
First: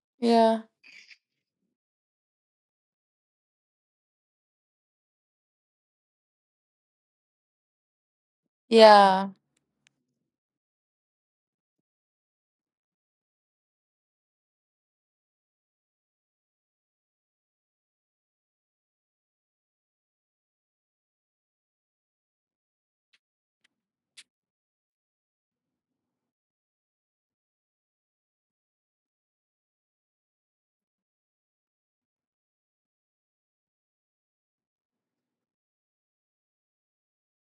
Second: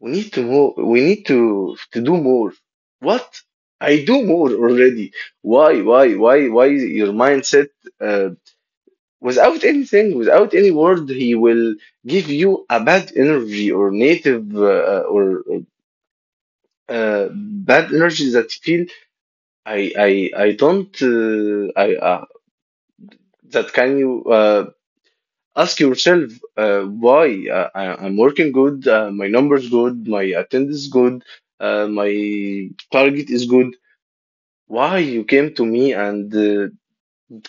[SPEAKER 2] "We need to
[SPEAKER 1] yeah,
[SPEAKER 2] more. We need to to do more." What? I do more already. Why? Why? Why? Why? Your mindset. Uh,
[SPEAKER 1] yeah,
[SPEAKER 2] Without anything, without any word, he will give you a bad energy or native uh, or uh, bad energy that feel I I I don't uh, I uh, that can you uh, ask yourself uh, why uh, I, I'm working good, uh, my numbers good, my attendance good, uh, my target is good. Why you came to me and uh,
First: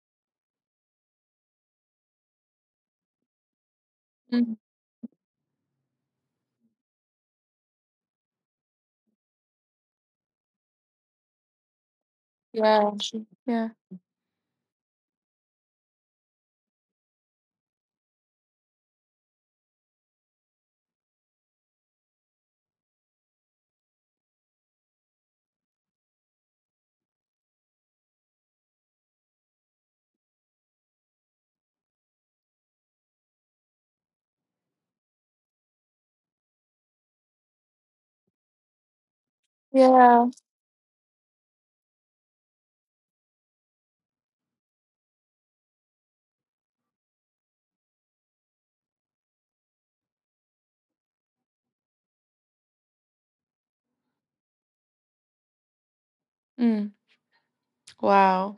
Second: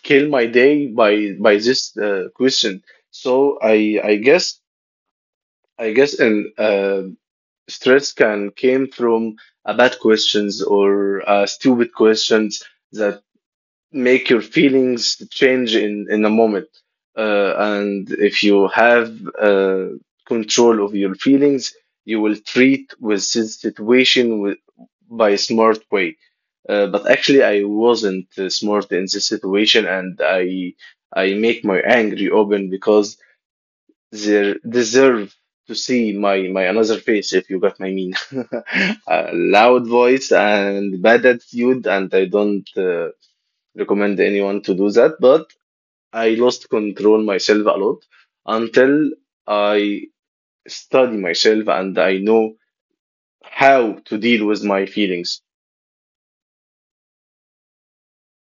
[SPEAKER 2] kill my day by by this uh, question? So I I
[SPEAKER 1] mm,
[SPEAKER 2] guess I guess and uh, stress can came from a bad questions or uh, stupid questions
[SPEAKER 1] yeah,
[SPEAKER 2] that.
[SPEAKER 1] yeah,
[SPEAKER 2] Make your feelings change in in a moment, uh, and if you have uh, control of your feelings you will treat with this situation with, by a smart way, uh, but actually I wasn't uh, smart in this situation, and i i make my angry open because they deserve to see my my another face if you got my mean <laughs> a loud
[SPEAKER 1] yeah.
[SPEAKER 2] voice and bad attitude, and I don't uh, recommend anyone to do that, but I lost control myself a lot until I study myself and I know how to deal with my feelings.
[SPEAKER 1] Mm, wow.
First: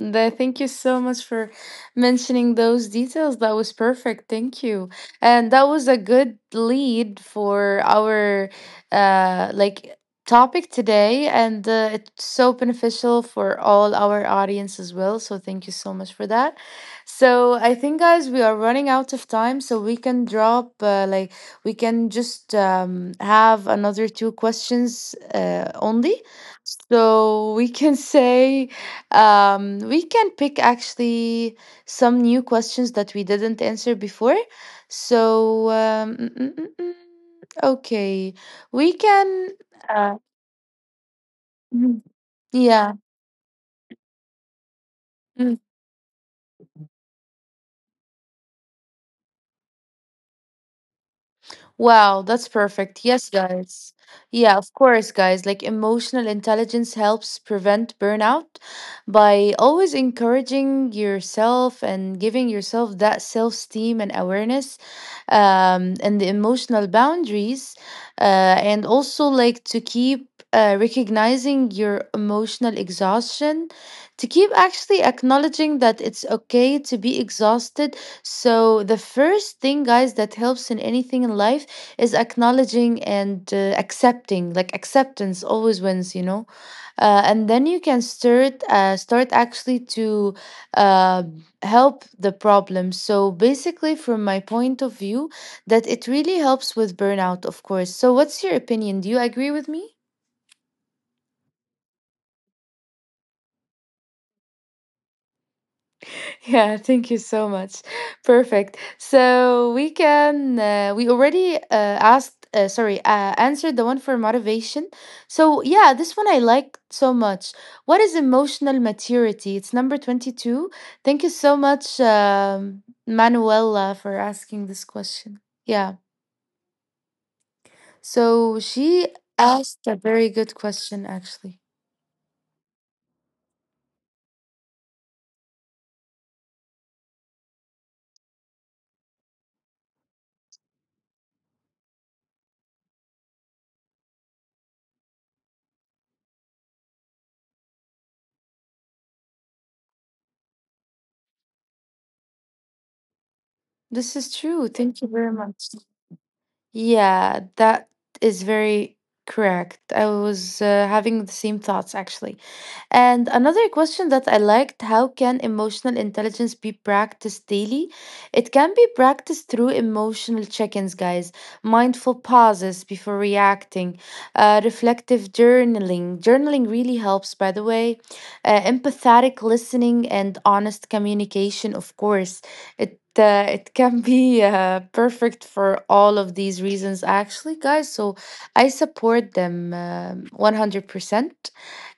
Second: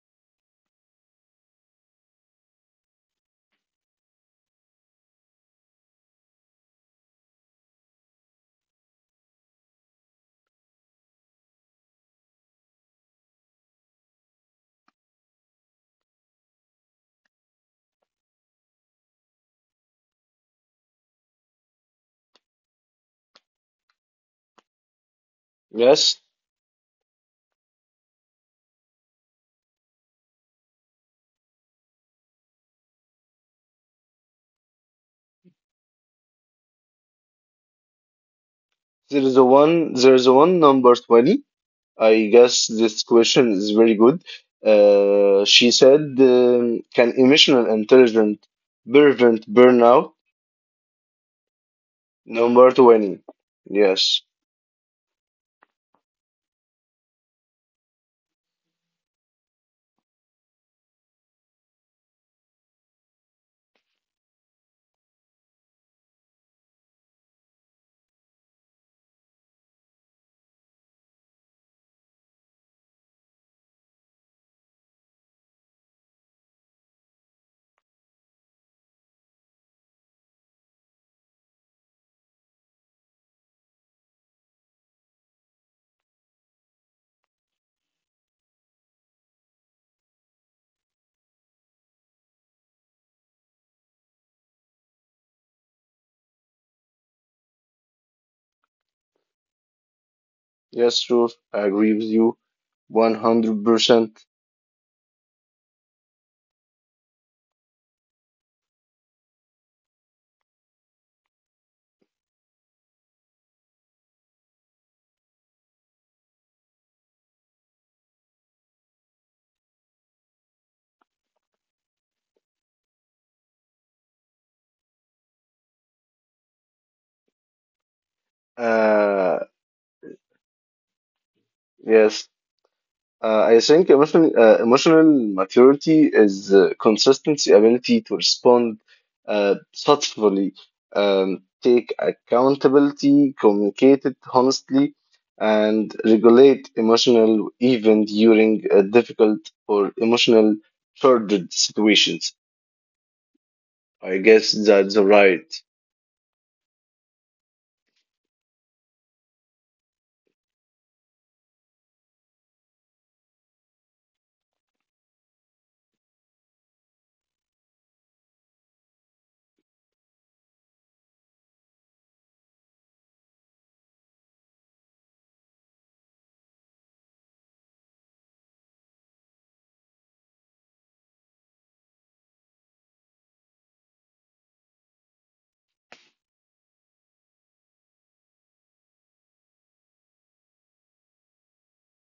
[SPEAKER 1] Th- Thank you so much for mentioning those details. That was perfect. Thank you. And that was a good lead for our uh like topic today, and uh, it's so beneficial for all our audience as well. So thank you so much for that. So I think, guys, we are running out of time, so we can drop uh, like, we can just um have another two questions uh, only.
[SPEAKER 2] Yes,
[SPEAKER 1] So we can <laughs> say, um, we can pick actually some new questions that we didn't answer before. So, um, mm, mm, mm, mm, okay, we
[SPEAKER 2] there's a
[SPEAKER 1] can.
[SPEAKER 2] one,
[SPEAKER 1] Uh,
[SPEAKER 2] there's a one number twenty.
[SPEAKER 1] mhm.
[SPEAKER 2] I guess
[SPEAKER 1] Yeah.
[SPEAKER 2] this question is very good. Uh,
[SPEAKER 1] Mm.
[SPEAKER 2] she said, um, can emotional intelligence prevent burnout?
[SPEAKER 1] Wow, that's
[SPEAKER 2] Number
[SPEAKER 1] perfect.
[SPEAKER 2] twenty.
[SPEAKER 1] Yes, guys.
[SPEAKER 2] Yes,
[SPEAKER 1] Yeah, of course, guys. Like emotional intelligence helps prevent burnout by always encouraging yourself and giving yourself that self esteem and awareness, um, and the emotional boundaries. Uh, and also, like, to keep uh, recognizing your emotional exhaustion, to keep actually acknowledging that it's okay to be exhausted. So, the first thing, guys, that helps in anything in life is acknowledging and uh, accepting. Like, acceptance always wins, you know? Uh, and then you can start, uh, start actually to uh, help the problem. So, basically, from my point of view, that it really helps with burnout, of course. So, what's your opinion? Do you agree with me?
[SPEAKER 2] yes, sure. I agree with you one hundred percent.
[SPEAKER 1] Yeah, thank you so much. Perfect. So we can uh, we already uh, asked uh, sorry uh, answered the one for motivation. So yeah, this one I like so much. What is emotional maturity? It's number twenty-two. Thank you so much, um, Manuela, for asking this question. Yeah. So she
[SPEAKER 2] Uh,
[SPEAKER 1] asked a very good question actually.
[SPEAKER 2] yes, Uh, I think emotional uh, emotional maturity is uh, consistency, ability to respond uh, thoughtfully, um, take accountability, communicate it honestly, and regulate emotional even during uh, difficult or emotional charged situations. I
[SPEAKER 1] This is
[SPEAKER 2] guess
[SPEAKER 1] true.
[SPEAKER 2] that's
[SPEAKER 1] Thank you very
[SPEAKER 2] right.
[SPEAKER 1] much. Yeah, that is very correct. I was uh, having the same thoughts actually. And another question that I liked, how can emotional intelligence be practiced daily? It can be practiced through emotional check ins, guys, mindful pauses before reacting, uh, reflective journaling. Journaling really helps, by the way, uh, empathetic listening, and honest communication, of course. It uh, it can be uh, perfect for all of these reasons, actually, guys. So I support them um one hundred percent.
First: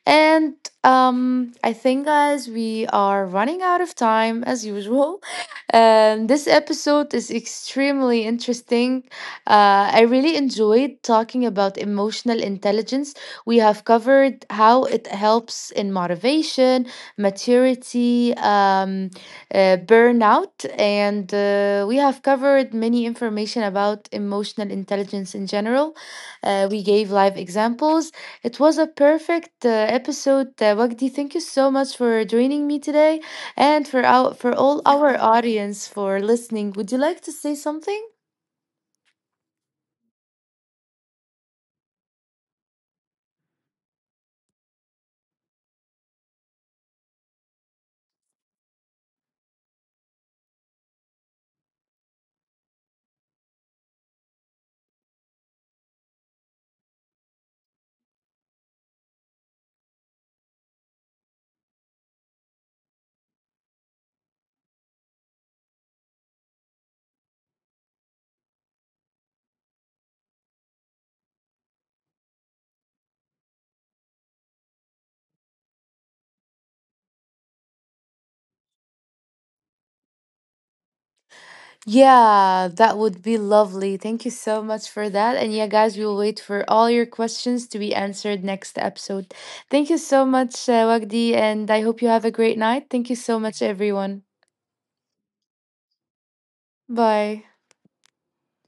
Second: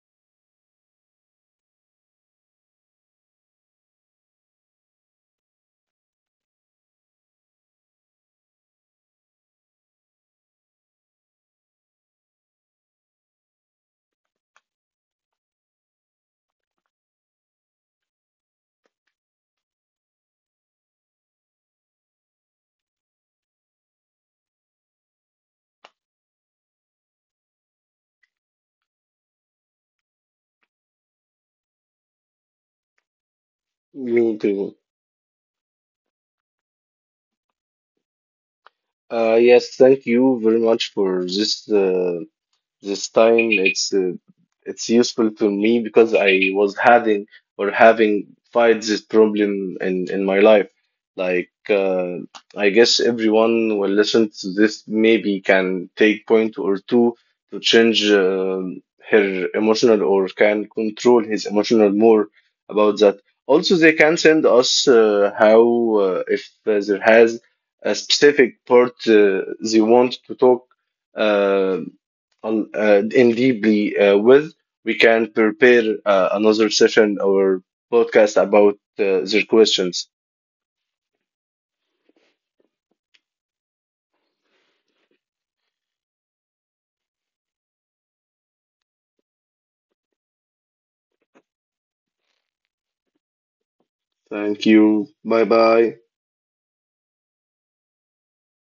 [SPEAKER 1] And um, I think, guys, we are running out of time as usual. <laughs> Um, this episode is extremely interesting. Uh, I really enjoyed talking about emotional intelligence. We have covered how it helps in motivation, maturity, um, uh, burnout, and uh, we have covered many information about emotional intelligence in general. Uh, we gave live examples. It was a perfect uh, episode, uh, Wagdi. Thank you so much for joining me today, and for our
[SPEAKER 2] Me
[SPEAKER 1] for
[SPEAKER 2] too.
[SPEAKER 1] all our audience for listening. Would you like to say something?
[SPEAKER 2] Uh, yes, thank you very much for this. Uh, This time it's uh, it's useful to me because I was having or having fight this problem in in my life. Like, uh, I guess everyone will listen to this maybe can take point or two to change uh, her emotional or can control his emotional more about that. Also, they can send us uh, how uh, if there has a specific part uh, they want to talk uh, on uh, in deeply uh, with. We can prepare uh, another session or podcast about uh, their questions.
[SPEAKER 1] Yeah, that would be lovely. Thank you so much for that. And yeah, guys, we will wait for all your questions to be answered next episode. Thank you so much, uh, Wagdi, and I hope you have a great night. Thank you so much, everyone.
[SPEAKER 2] Thank you. Bye bye.
[SPEAKER 1] Bye.